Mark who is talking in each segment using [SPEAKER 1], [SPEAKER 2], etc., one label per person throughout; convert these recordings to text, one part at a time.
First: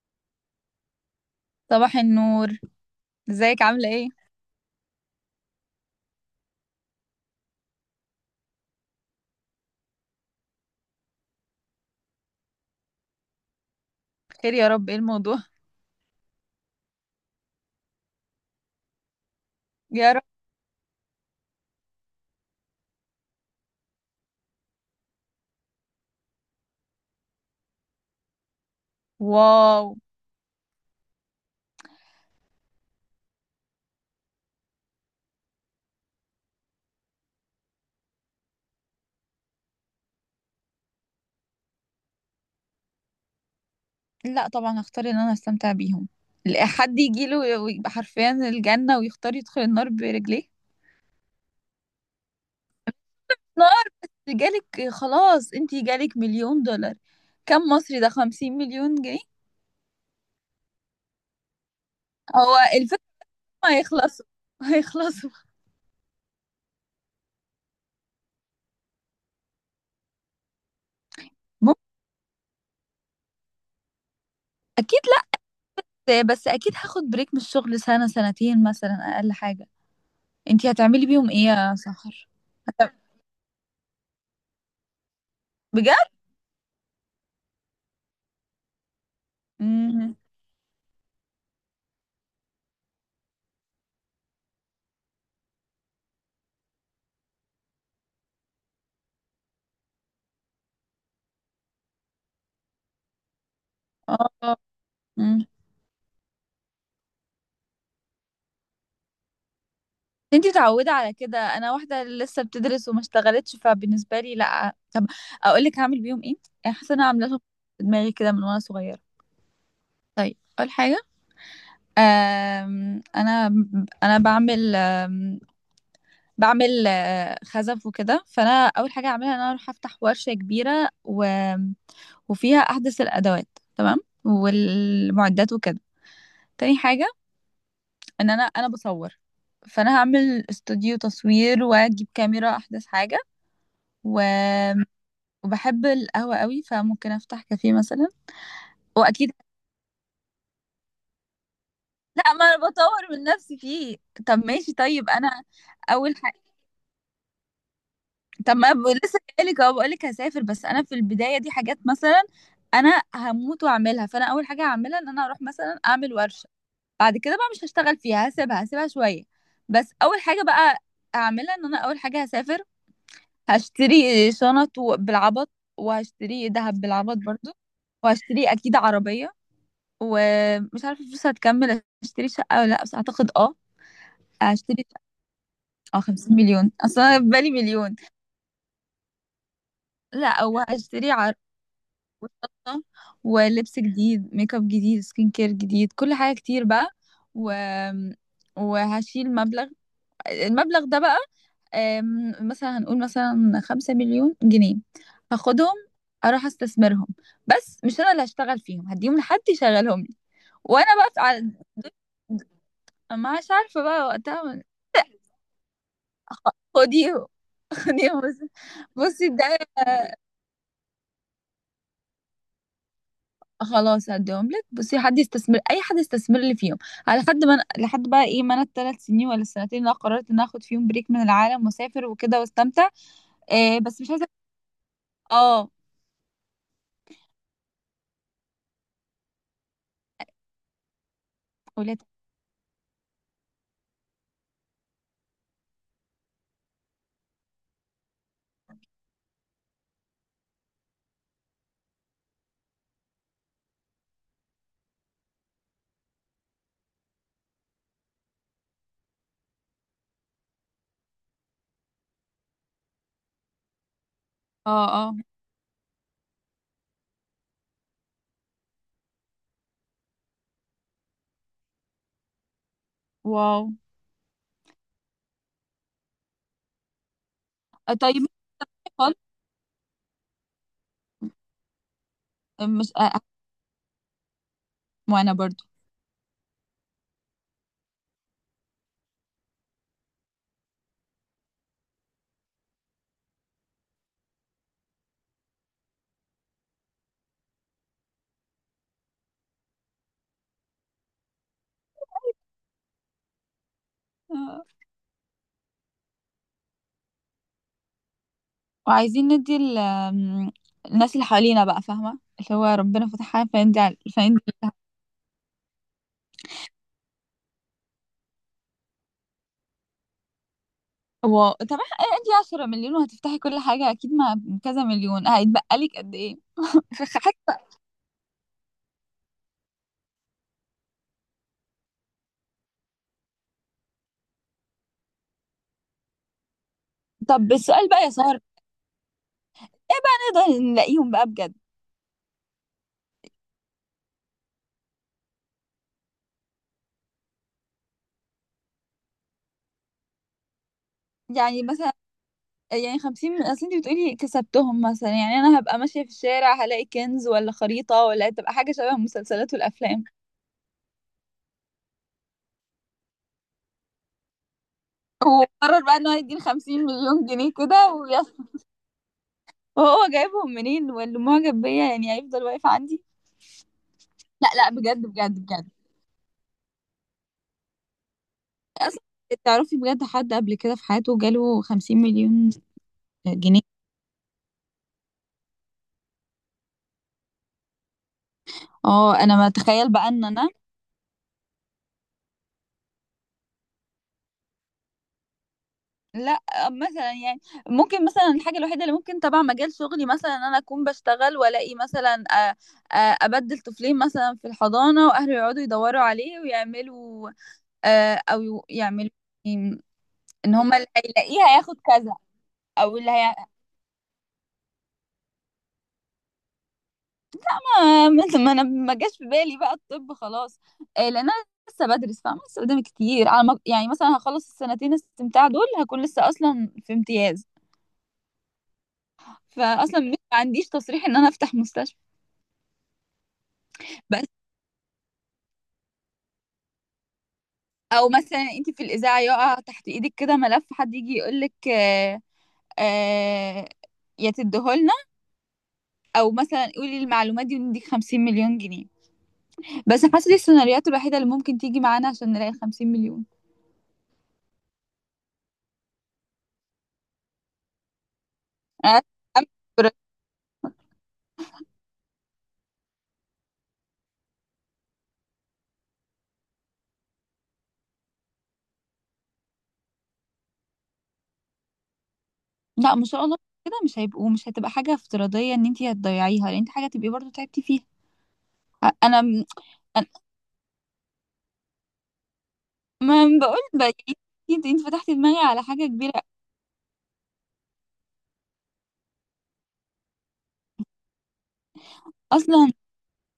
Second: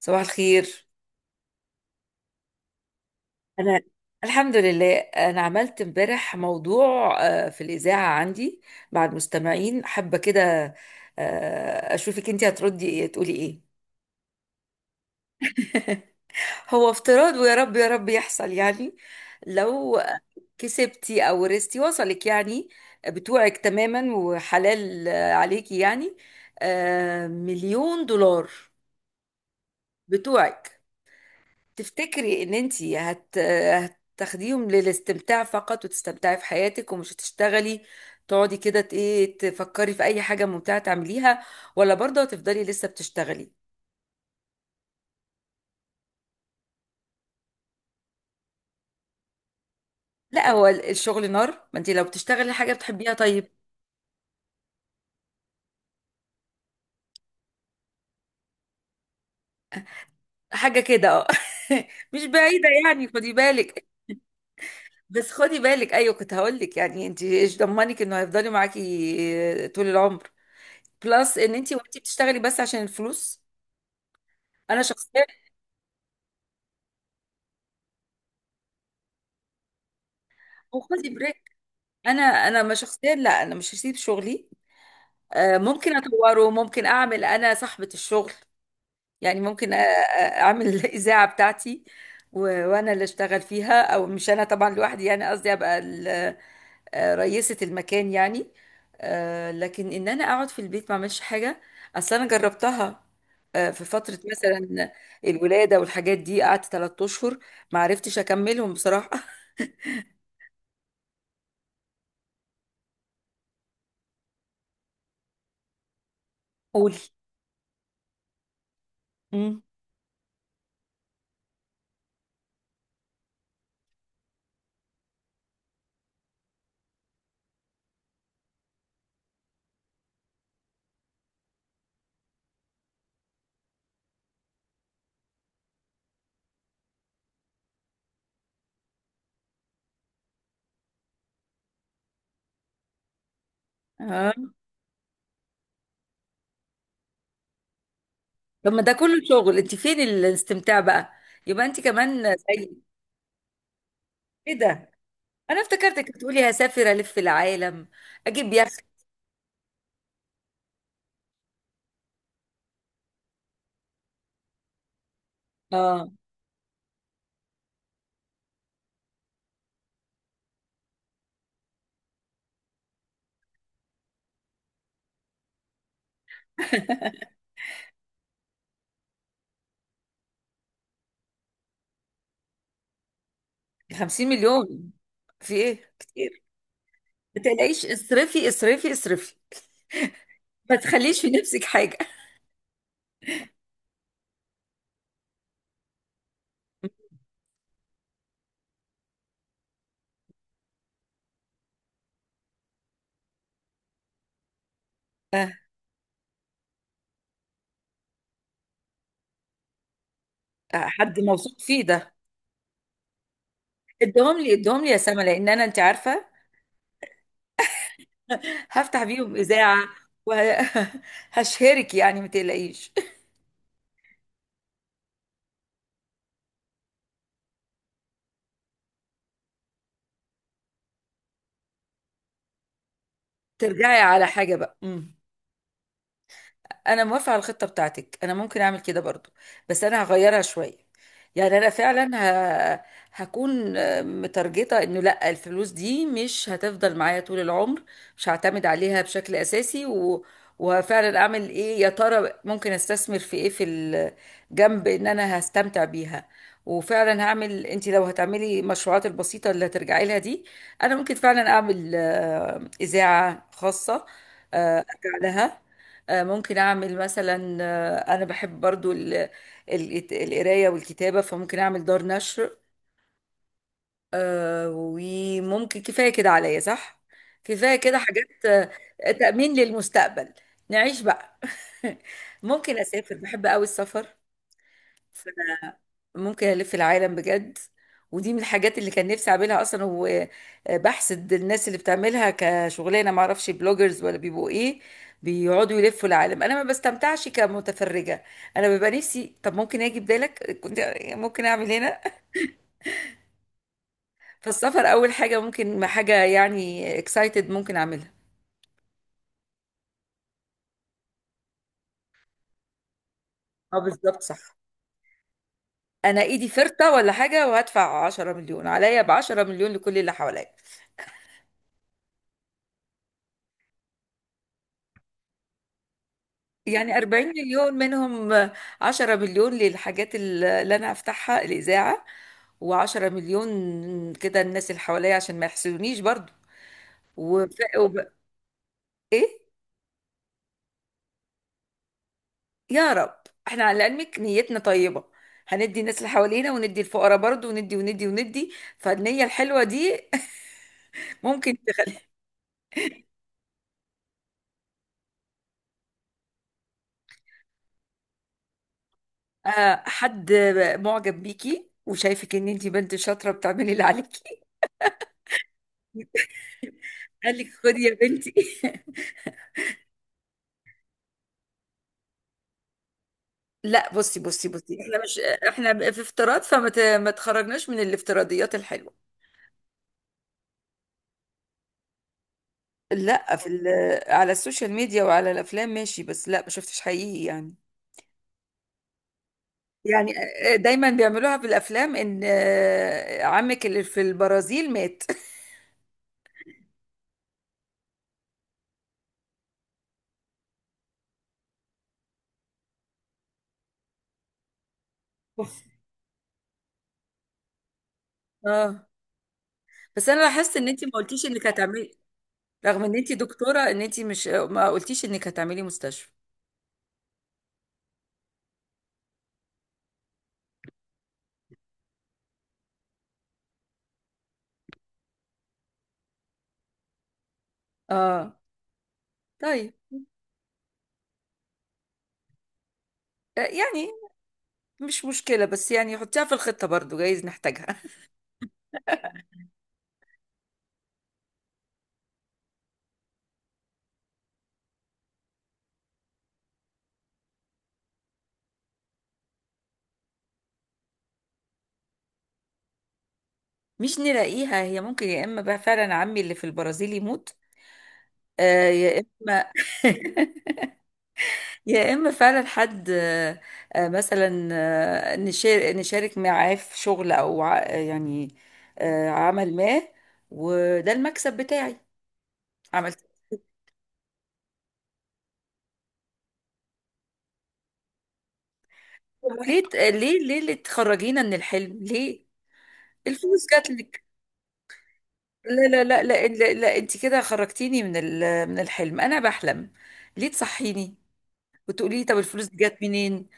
[SPEAKER 1] صباح الخير.
[SPEAKER 2] صباح النور. ازيك،
[SPEAKER 1] انا
[SPEAKER 2] عاملة ايه؟
[SPEAKER 1] الحمد لله، انا عملت امبارح موضوع في الاذاعه عندي مع المستمعين، حابه كده. اشوفك انت هتردي ايه، تقولي ايه؟
[SPEAKER 2] خير يا رب، ايه الموضوع؟
[SPEAKER 1] هو افتراض، ويا رب يا رب يحصل يعني. لو
[SPEAKER 2] يا رب.
[SPEAKER 1] كسبتي او ورثتي وصلك يعني، بتوعك تماما وحلال عليكي يعني، مليون دولار
[SPEAKER 2] واو.
[SPEAKER 1] بتوعك. تفتكري ان انتي هتاخديهم للاستمتاع فقط وتستمتعي في حياتك ومش هتشتغلي، تقعدي كده ايه تفكري في اي حاجة ممتعة تعمليها، ولا برضه هتفضلي لسه بتشتغلي؟
[SPEAKER 2] لا، طبعا هختار ان انا استمتع بيهم. لا حد يجيله ويبقى حرفيا الجنة ويختار يدخل النار برجليه.
[SPEAKER 1] لا، هو الشغل نار. ما انتي لو بتشتغلي حاجة بتحبيها طيب.
[SPEAKER 2] نار. جالك خلاص، انتي جالك مليون دولار. كم مصري؟ ده 50 مليون جنيه.
[SPEAKER 1] حاجة كده اه. مش
[SPEAKER 2] هو
[SPEAKER 1] بعيدة
[SPEAKER 2] الفكرة،
[SPEAKER 1] يعني، خدي
[SPEAKER 2] ما
[SPEAKER 1] بالك.
[SPEAKER 2] هيخلصوا.
[SPEAKER 1] بس
[SPEAKER 2] هيخلصوا.
[SPEAKER 1] خدي بالك، ايوه كنت هقول لك. يعني انتي ايش ضمنك انه هيفضلي معاكي طول العمر؟ بلس ان
[SPEAKER 2] مم-
[SPEAKER 1] انتي وانتي بتشتغلي بس عشان الفلوس. انا
[SPEAKER 2] اكيد.
[SPEAKER 1] شخصيا.
[SPEAKER 2] لا، بس اكيد هاخد بريك من الشغل سنة، سنتين مثلا، اقل حاجة. انتي هتعملي
[SPEAKER 1] وخدي
[SPEAKER 2] بيهم ايه
[SPEAKER 1] بريك.
[SPEAKER 2] يا
[SPEAKER 1] انا
[SPEAKER 2] سحر؟
[SPEAKER 1] انا ما
[SPEAKER 2] هت-
[SPEAKER 1] شخصيا، لا انا مش هسيب شغلي. ممكن
[SPEAKER 2] بجد؟
[SPEAKER 1] اطوره، ممكن اعمل انا صاحبة الشغل. يعني ممكن
[SPEAKER 2] مم.
[SPEAKER 1] اعمل الاذاعة بتاعتي و- وانا اللي اشتغل فيها. او مش انا طبعا لوحدي، يعني قصدي ابقى رئيسة المكان يعني. لكن ان انا اقعد في البيت ما اعملش حاجة، اصل انا جربتها في فترة
[SPEAKER 2] اه.
[SPEAKER 1] مثلا الولادة والحاجات دي، قعدت 3 اشهر ما عرفتش اكملهم بصراحة.
[SPEAKER 2] انتي متعودة على كده. انا واحدة لسه بتدرس وما اشتغلتش، فبالنسبة لي لا. طب اقول لك هعمل بيهم ايه. يعني حاسة
[SPEAKER 1] قولي.
[SPEAKER 2] انا عاملاهم في دماغي كده من وانا صغيرة.
[SPEAKER 1] مم.
[SPEAKER 2] طيب، اول حاجة، آم، انا انا بعمل بعمل خزف وكده. فانا اول حاجة هعملها ان انا اروح افتح ورشة كبيرة وفيها احدث الادوات. تمام. والمعدات وكده. تاني حاجة، ان انا بصور. فانا هعمل استوديو تصوير واجيب كاميرا احدث حاجة. و وبحب القهوة قوي، فممكن افتح كافيه مثلا.
[SPEAKER 1] طب ما ده كله
[SPEAKER 2] واكيد.
[SPEAKER 1] شغل، انت فين الاستمتاع بقى؟ يبقى انت
[SPEAKER 2] لا،
[SPEAKER 1] كمان
[SPEAKER 2] ما انا
[SPEAKER 1] زي
[SPEAKER 2] بطور من نفسي فيه. طب ماشي.
[SPEAKER 1] كده.
[SPEAKER 2] طيب انا
[SPEAKER 1] انا افتكرتك
[SPEAKER 2] اول حاجة.
[SPEAKER 1] بتقولي هسافر الف العالم، اجيب
[SPEAKER 2] طب ما
[SPEAKER 1] يخت.
[SPEAKER 2] لسه جايلك اهو. بقولك هسافر، بس انا في البداية دي حاجات مثلا انا هموت واعملها، فانا اول حاجة هعملها ان انا اروح مثلا
[SPEAKER 1] اه.
[SPEAKER 2] اعمل ورشة. بعد كده بقى مش هشتغل فيها، هسيبها شوية. بس اول حاجة بقى هعملها ان انا، اول حاجة، هسافر. هشتري شنط بالعبط. وهشتري دهب بالعبط برضو. وهشتري اكيد عربية. ومش عارفه الفلوس هتكمل اشتري شقه ولا لا، بس اعتقد اه
[SPEAKER 1] 50
[SPEAKER 2] هشتري
[SPEAKER 1] مليون،
[SPEAKER 2] شقة.
[SPEAKER 1] في ايه
[SPEAKER 2] اه، 50
[SPEAKER 1] كتير.
[SPEAKER 2] مليون. اصل انا في
[SPEAKER 1] ما
[SPEAKER 2] بالي
[SPEAKER 1] تقلقيش،
[SPEAKER 2] مليون.
[SPEAKER 1] اصرفي اصرفي اصرفي،
[SPEAKER 2] لا، او
[SPEAKER 1] ما
[SPEAKER 2] هشتري
[SPEAKER 1] تخليش في
[SPEAKER 2] عرض
[SPEAKER 1] نفسك حاجه.
[SPEAKER 2] وشنطة ولبس جديد، ميك اب جديد، سكين كير جديد، كل حاجه كتير بقى. و وهشيل مبلغ. المبلغ ده بقى، مثلا هنقول مثلا 5 مليون جنيه.
[SPEAKER 1] آه،
[SPEAKER 2] هاخدهم، اروح استثمرهم، بس مش انا اللي هشتغل فيهم. هديهم لحد يشغلهم لي وانا
[SPEAKER 1] حد
[SPEAKER 2] بقى على،
[SPEAKER 1] موثوق فيه ده.
[SPEAKER 2] ما مش عارفة بقى
[SPEAKER 1] ادهم لي
[SPEAKER 2] وقتها.
[SPEAKER 1] ادهم لي يا سما، لان انا انت عارفه
[SPEAKER 2] خ- خديهم، خديهم بس.
[SPEAKER 1] هفتح
[SPEAKER 2] بصي
[SPEAKER 1] بيهم
[SPEAKER 2] ده،
[SPEAKER 1] اذاعه وهشهرك، يعني ما تقلقيش.
[SPEAKER 2] خلاص هديهم لك. بصي، حد يستثمر، اي حد يستثمر لي فيهم، على حد ما لحد بقى ايه، ما انا الثلاث سنين ولا السنتين اللي أنا قررت ان أنا اخد فيهم بريك من العالم واسافر وكده واستمتع. إيه،
[SPEAKER 1] ترجعي
[SPEAKER 2] بس مش
[SPEAKER 1] على
[SPEAKER 2] عايزه.
[SPEAKER 1] حاجه بقى. مم.
[SPEAKER 2] اه.
[SPEAKER 1] انا موافقه على الخطه بتاعتك، انا ممكن اعمل كده برضو، بس انا هغيرها شويه. يعني انا
[SPEAKER 2] ولاد.
[SPEAKER 1] فعلا ه... هكون مترجطه انه لا، الفلوس دي مش هتفضل معايا طول العمر، مش هعتمد عليها بشكل اساسي. وفعلا اعمل ايه يا ترى، ممكن استثمر في ايه، في الجنب ان انا هستمتع بيها. وفعلا هعمل. انت لو هتعملي المشروعات البسيطه اللي هترجعي لها دي، انا ممكن فعلا اعمل اذاعه خاصه،
[SPEAKER 2] اه، اه.
[SPEAKER 1] ارجع لها. ممكن اعمل مثلا، انا بحب برضو القرايه والكتابه، فممكن اعمل دار نشر.
[SPEAKER 2] واو.
[SPEAKER 1] وممكن كفايه كده عليا، صح؟ كفايه كده
[SPEAKER 2] طيب
[SPEAKER 1] حاجات.
[SPEAKER 2] خالص.
[SPEAKER 1] تأمين للمستقبل، نعيش بقى. ممكن
[SPEAKER 2] مش
[SPEAKER 1] اسافر، بحب قوي السفر،
[SPEAKER 2] وانا برضو
[SPEAKER 1] ممكن ألف العالم بجد. ودي من الحاجات اللي كان نفسي أعملها أصلا، وبحسد الناس اللي بتعملها كشغلانة، معرفش بلوجرز ولا بيبقوا إيه، بيقعدوا يلفوا العالم. أنا ما بستمتعش كمتفرجة، أنا ببقى نفسي طب ممكن أجي بدالك، كنت ممكن أعمل هنا.
[SPEAKER 2] آه.
[SPEAKER 1] فالسفر أول حاجة، ممكن حاجة يعني اكسايتد ممكن أعملها.
[SPEAKER 2] وعايزين ندي الناس اللي حوالينا بقى، فاهمه، اللي هو ربنا فتحها،
[SPEAKER 1] أه،
[SPEAKER 2] فندي
[SPEAKER 1] بالظبط،
[SPEAKER 2] فندي
[SPEAKER 1] صح. أنا إيدي فرطة ولا حاجة، وهدفع 10 مليون عليا، ب 10 مليون لكل اللي حواليا.
[SPEAKER 2] طب ادي 10 مليون وهتفتحي كل حاجة، اكيد مع كذا مليون هيتبقى لك قد ايه
[SPEAKER 1] يعني
[SPEAKER 2] في
[SPEAKER 1] 40
[SPEAKER 2] حاجة بقى.
[SPEAKER 1] مليون منهم، 10 مليون للحاجات اللي انا هفتحها الاذاعه، و10 مليون كده الناس اللي حواليا عشان ما يحسدونيش برضو. وف...
[SPEAKER 2] طب السؤال
[SPEAKER 1] وب...
[SPEAKER 2] بقى يا سهر،
[SPEAKER 1] ايه،
[SPEAKER 2] ايه بقى نقدر نلاقيهم بقى بجد؟
[SPEAKER 1] يا رب احنا على علمك نيتنا طيبه، هندي الناس اللي حوالينا وندي الفقراء برضو، وندي وندي وندي، فالنيه الحلوه دي. ممكن
[SPEAKER 2] يعني مثلا،
[SPEAKER 1] تخلي
[SPEAKER 2] يعني 50، اصل انت بتقولي كسبتهم مثلا، يعني انا هبقى ماشية في الشارع هلاقي كنز ولا خريطة، ولا تبقى حاجة شبه المسلسلات والافلام
[SPEAKER 1] حد معجب بيكي وشايفك ان انتي بنت شاطره بتعملي اللي عليكي،
[SPEAKER 2] وقرر بقى ان هو يديني 50 مليون
[SPEAKER 1] قال لك
[SPEAKER 2] جنيه
[SPEAKER 1] خدي يا
[SPEAKER 2] كده ويس.
[SPEAKER 1] بنتي.
[SPEAKER 2] وهو جايبهم منين؟ واللي معجب بيا يعني هيفضل واقف عندي؟
[SPEAKER 1] لا، بصي بصي
[SPEAKER 2] لا لا،
[SPEAKER 1] بصي، احنا
[SPEAKER 2] بجد
[SPEAKER 1] مش،
[SPEAKER 2] بجد بجد.
[SPEAKER 1] احنا في افتراض، فما ما تخرجناش من الافتراضيات الحلوه.
[SPEAKER 2] تعرفي، بجد، حد قبل كده في حياته جاله 50 مليون
[SPEAKER 1] لا، في
[SPEAKER 2] جنيه؟
[SPEAKER 1] على السوشيال ميديا وعلى الافلام ماشي، بس لا ما شفتش حقيقي يعني.
[SPEAKER 2] اه، انا ما اتخيل بقى
[SPEAKER 1] يعني
[SPEAKER 2] ان انا.
[SPEAKER 1] دايما بيعملوها في الافلام، ان عمك اللي في البرازيل مات.
[SPEAKER 2] لا، مثلا يعني، ممكن مثلا الحاجه الوحيده اللي ممكن تبع مجال شغلي مثلا ان انا اكون بشتغل والاقي مثلا ابدل طفلين مثلا في الحضانه واهله يقعدوا يدوروا عليه ويعملوا او
[SPEAKER 1] اه،
[SPEAKER 2] يعملوا إيه،
[SPEAKER 1] بس انا
[SPEAKER 2] ان
[SPEAKER 1] لاحظت ان
[SPEAKER 2] هما
[SPEAKER 1] انت
[SPEAKER 2] اللي
[SPEAKER 1] ما قلتيش
[SPEAKER 2] هيلاقيه
[SPEAKER 1] انك
[SPEAKER 2] هياخد
[SPEAKER 1] هتعملي،
[SPEAKER 2] كذا.
[SPEAKER 1] رغم ان
[SPEAKER 2] او
[SPEAKER 1] انت
[SPEAKER 2] اللي هي،
[SPEAKER 1] دكتوره ان انت مش، ما قلتيش انك هتعملي مستشفى.
[SPEAKER 2] ما انا ما جاش في بالي بقى الطب خلاص. لان انا لسه بدرس، فاهمه، لسه قدامي كتير على ما يعني مثلا هخلص السنتين استمتاع دول هكون لسه اصلا في امتياز،
[SPEAKER 1] اه طيب.
[SPEAKER 2] فاصلا مش ما عنديش تصريح ان انا افتح مستشفى.
[SPEAKER 1] يعني
[SPEAKER 2] بس
[SPEAKER 1] مش مشكله، بس يعني حطيها في الخطه برضو جايز نحتاجها.
[SPEAKER 2] او مثلا انت في الاذاعه يقع تحت ايدك كده ملف، حد يجي يقول لك آه، يا تديهولنا، او مثلا قولي المعلومات دي ونديك 50 مليون جنيه. بس حاسه دي السيناريوهات الوحيده اللي ممكن تيجي معانا عشان نلاقي 50 مليون.
[SPEAKER 1] مش نلاقيها هي. ممكن يا اما بقى فعلا عمي اللي في البرازيل يموت، آه، يا
[SPEAKER 2] أنا
[SPEAKER 1] اما
[SPEAKER 2] أم-
[SPEAKER 1] يا اما فعلا حد مثلا نشارك معاه في شغل، او يعني عمل ما، وده المكسب بتاعي
[SPEAKER 2] لا، ما
[SPEAKER 1] عملت.
[SPEAKER 2] شاء الله. كده مش هيبقوا، مش هتبقى حاجه افتراضيه ان انت هتضيعيها لان انت حاجه تبقي برضو تعبتي فيها. انا
[SPEAKER 1] ليه
[SPEAKER 2] أنا-
[SPEAKER 1] ليه ليه اللي تخرجينا من الحلم؟ ليه؟
[SPEAKER 2] ما
[SPEAKER 1] الفلوس
[SPEAKER 2] بقول
[SPEAKER 1] جات
[SPEAKER 2] بقى.
[SPEAKER 1] لك.
[SPEAKER 2] انت فتحتي دماغي على
[SPEAKER 1] لا لا
[SPEAKER 2] حاجه
[SPEAKER 1] لا
[SPEAKER 2] كبيره
[SPEAKER 1] لا لا, لا انت كده خرجتيني من من الحلم، انا بحلم، ليه تصحيني وتقولي لي طب الفلوس دي
[SPEAKER 2] اصلا.
[SPEAKER 1] جت منين؟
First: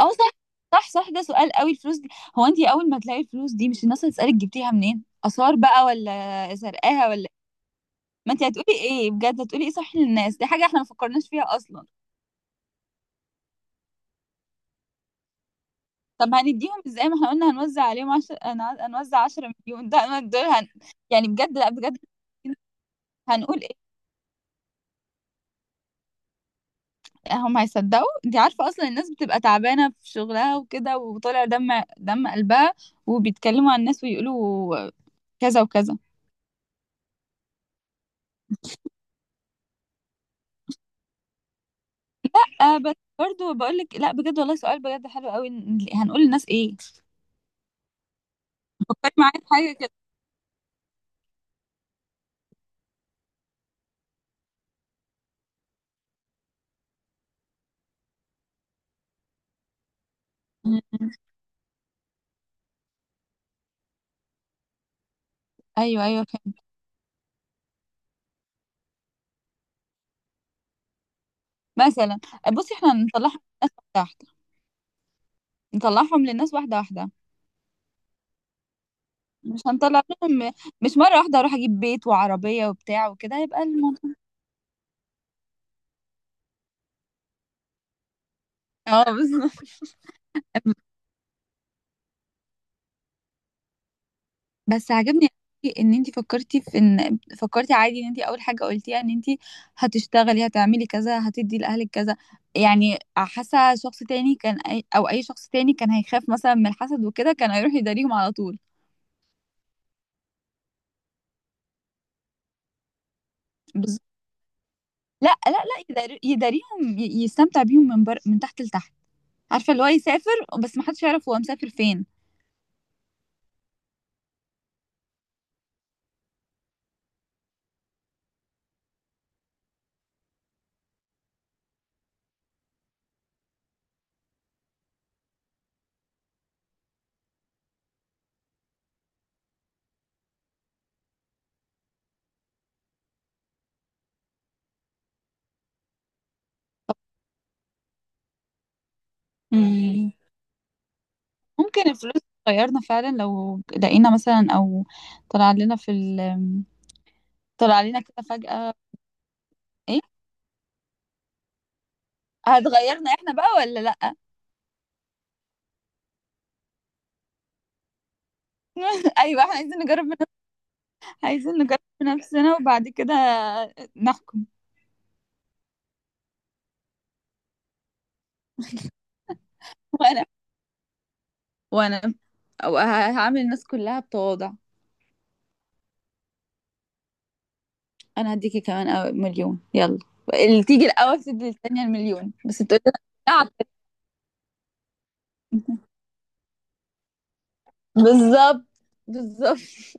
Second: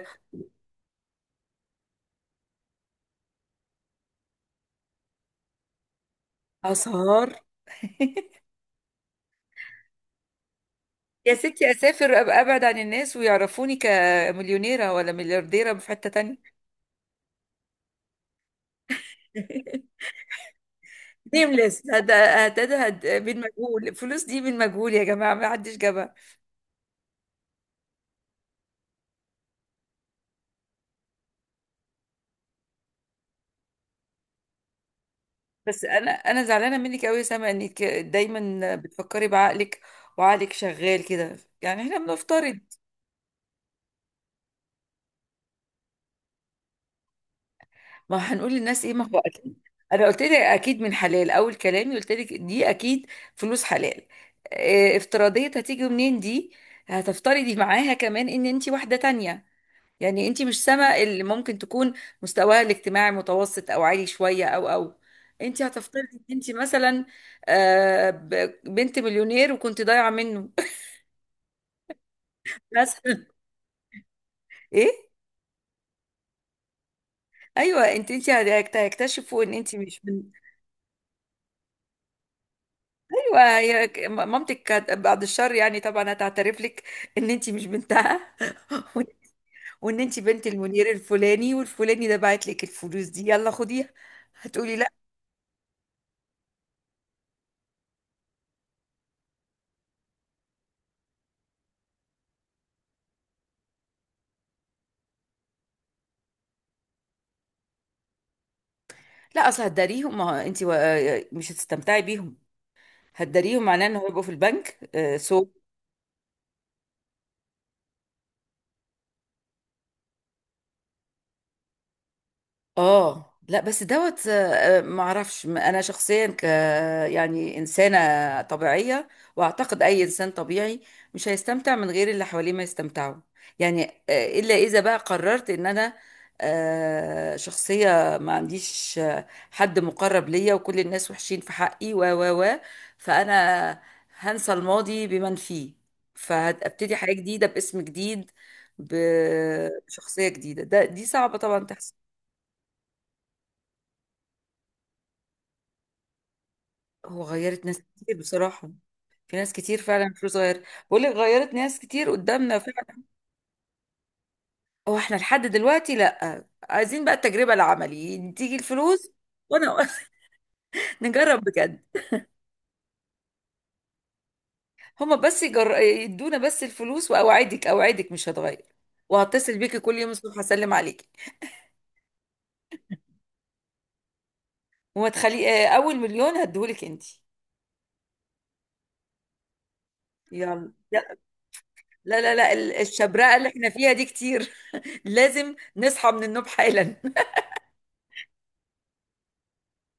[SPEAKER 2] اه، صح. صح صح، ده سؤال قوي، الفلوس دي. هو انت اول ما تلاقي الفلوس دي، مش الناس هتسألك جبتيها منين؟ اثار بقى ولا سرقاها ولا؟
[SPEAKER 1] أسهر.
[SPEAKER 2] ما انت هتقولي ايه بجد، هتقولي ايه؟ صح، للناس دي حاجة احنا ما فكرناش
[SPEAKER 1] يا
[SPEAKER 2] فيها
[SPEAKER 1] ستي
[SPEAKER 2] اصلا.
[SPEAKER 1] أسافر أبقى أبعد عن الناس، ويعرفوني كمليونيرة ولا مليارديرة في حتة
[SPEAKER 2] طب
[SPEAKER 1] تانية.
[SPEAKER 2] هنديهم ازاي ما احنا قلنا هنوزع عليهم عشر، هنوزع 10 مليون، ده أنا دول يعني بجد، لا
[SPEAKER 1] نيمليس
[SPEAKER 2] بجد
[SPEAKER 1] هد هد هد من
[SPEAKER 2] هنقول ايه؟
[SPEAKER 1] مجهول، الفلوس دي من مجهول يا جماعة، ما حدش جابها.
[SPEAKER 2] هم هيصدقوا؟ انت عارفة اصلا الناس بتبقى تعبانة في شغلها وكده وطالع دم دم قلبها، وبيتكلموا عن الناس ويقولوا كذا
[SPEAKER 1] بس
[SPEAKER 2] وكذا.
[SPEAKER 1] أنا زعلانة منك أوي يا سما، إنك دايما بتفكري بعقلك، وعقلك شغال كده. يعني إحنا بنفترض،
[SPEAKER 2] أه بس برضه بقول لك، لا بجد، والله سؤال بجد حلو قوي. هنقول للناس ايه؟
[SPEAKER 1] ما هنقول للناس ايه؟ ما
[SPEAKER 2] فكري
[SPEAKER 1] هو
[SPEAKER 2] معايا في
[SPEAKER 1] اكيد
[SPEAKER 2] حاجه كده.
[SPEAKER 1] انا قلت لك، اكيد من حلال. اول كلامي قلت لك دي اكيد فلوس حلال، افتراضية هتيجي منين دي. هتفترضي معاها كمان ان انت واحدة تانية. يعني انت مش
[SPEAKER 2] م-
[SPEAKER 1] سما
[SPEAKER 2] م.
[SPEAKER 1] اللي ممكن تكون مستواها الاجتماعي متوسط او عالي شوية، او انت
[SPEAKER 2] ايوه،
[SPEAKER 1] هتفترضي ان
[SPEAKER 2] ايوه،
[SPEAKER 1] انت
[SPEAKER 2] فهمت.
[SPEAKER 1] مثلا بنت مليونير وكنت ضايعة منه.
[SPEAKER 2] مثلا، بصي احنا نطلعهم
[SPEAKER 1] مثلا
[SPEAKER 2] للناس واحده واحده،
[SPEAKER 1] ايه.
[SPEAKER 2] نطلعهم للناس واحده واحده.
[SPEAKER 1] ايوه، انت هتكتشفوا ان
[SPEAKER 2] مش
[SPEAKER 1] انت مش
[SPEAKER 2] هنطلع
[SPEAKER 1] من.
[SPEAKER 2] لهم مش مره واحده اروح اجيب بيت وعربيه وبتاع وكده،
[SPEAKER 1] ايوه،
[SPEAKER 2] هيبقى الموضوع.
[SPEAKER 1] مامتك كانت بعد الشر، يعني طبعا هتعترف لك ان انت مش بنتها.
[SPEAKER 2] اه، بالظبط.
[SPEAKER 1] وان انت بنت المدير الفلاني والفلاني ده بعت لك الفلوس دي يلا خديها، هتقولي لا.
[SPEAKER 2] بس عجبني أوي ان انت فكرتي في ان فكرتي عادي ان انت اول حاجه قلتيها ان انت هتشتغلي، هتعملي كذا، هتدي لاهلك كذا. يعني حاسه شخص تاني كان او اي شخص تاني كان هيخاف مثلا من الحسد وكده، كان هيروح يداريهم على طول.
[SPEAKER 1] لا، اصل هتداريهم، ما هو انت مش هتستمتعي بيهم. هتداريهم معناه ان
[SPEAKER 2] بز...
[SPEAKER 1] هو يبقوا في البنك.
[SPEAKER 2] لا
[SPEAKER 1] سو.
[SPEAKER 2] لا لا، يداريهم يستمتع بيهم من من تحت لتحت. عارفه، اللي هو يسافر، بس ما حدش يعرف هو مسافر فين.
[SPEAKER 1] اه لا، بس دوت، ما اعرفش انا شخصيا يعني انسانه طبيعيه. واعتقد اي انسان طبيعي مش هيستمتع من غير اللي حواليه ما يستمتعوا. يعني الا اذا بقى قررت ان انا شخصيه ما عنديش حد مقرب ليا وكل الناس وحشين في حقي و فانا. هنسى الماضي بمن فيه، فهبتدي حياه جديده باسم جديد،
[SPEAKER 2] مم.
[SPEAKER 1] بشخصيه جديده. ده دي صعبه طبعا
[SPEAKER 2] ممكن
[SPEAKER 1] تحصل.
[SPEAKER 2] الفلوس تغيرنا فعلا لو لقينا مثلا، او طلع لنا في
[SPEAKER 1] هو غيرت ناس
[SPEAKER 2] طلع لنا
[SPEAKER 1] كتير
[SPEAKER 2] كده
[SPEAKER 1] بصراحة.
[SPEAKER 2] فجأة.
[SPEAKER 1] في ناس كتير
[SPEAKER 2] ايه،
[SPEAKER 1] فعلا فلوس، غير بقول لك غيرت ناس كتير قدامنا فعلا.
[SPEAKER 2] هتغيرنا احنا بقى ولا لا؟
[SPEAKER 1] هو احنا لحد دلوقتي لا، عايزين بقى التجربة العملي تيجي الفلوس.
[SPEAKER 2] ايوه، احنا
[SPEAKER 1] وانا
[SPEAKER 2] عايزين نجرب
[SPEAKER 1] نجرب
[SPEAKER 2] عايزين
[SPEAKER 1] بجد.
[SPEAKER 2] نجرب بنفسنا وبعد كده نحكم.
[SPEAKER 1] هما بس يدونا بس الفلوس، واوعدك اوعدك مش هتغير. وهتصل بيكي كل يوم
[SPEAKER 2] وانا
[SPEAKER 1] الصبح هسلم عليكي.
[SPEAKER 2] وانا أو هعامل الناس كلها بتواضع.
[SPEAKER 1] وما تخلي اول مليون هديهولك انت.
[SPEAKER 2] انا هديكي كمان أو مليون. يلا، اللي
[SPEAKER 1] يلا
[SPEAKER 2] تيجي
[SPEAKER 1] لا
[SPEAKER 2] الاول تدي الثانيه
[SPEAKER 1] لا
[SPEAKER 2] المليون،
[SPEAKER 1] لا لا،
[SPEAKER 2] بس تقولي
[SPEAKER 1] الشبرقة اللي
[SPEAKER 2] لا.
[SPEAKER 1] احنا فيها دي كتير، لازم نصحى من النوم حالا.
[SPEAKER 2] بالظبط. بالظبط.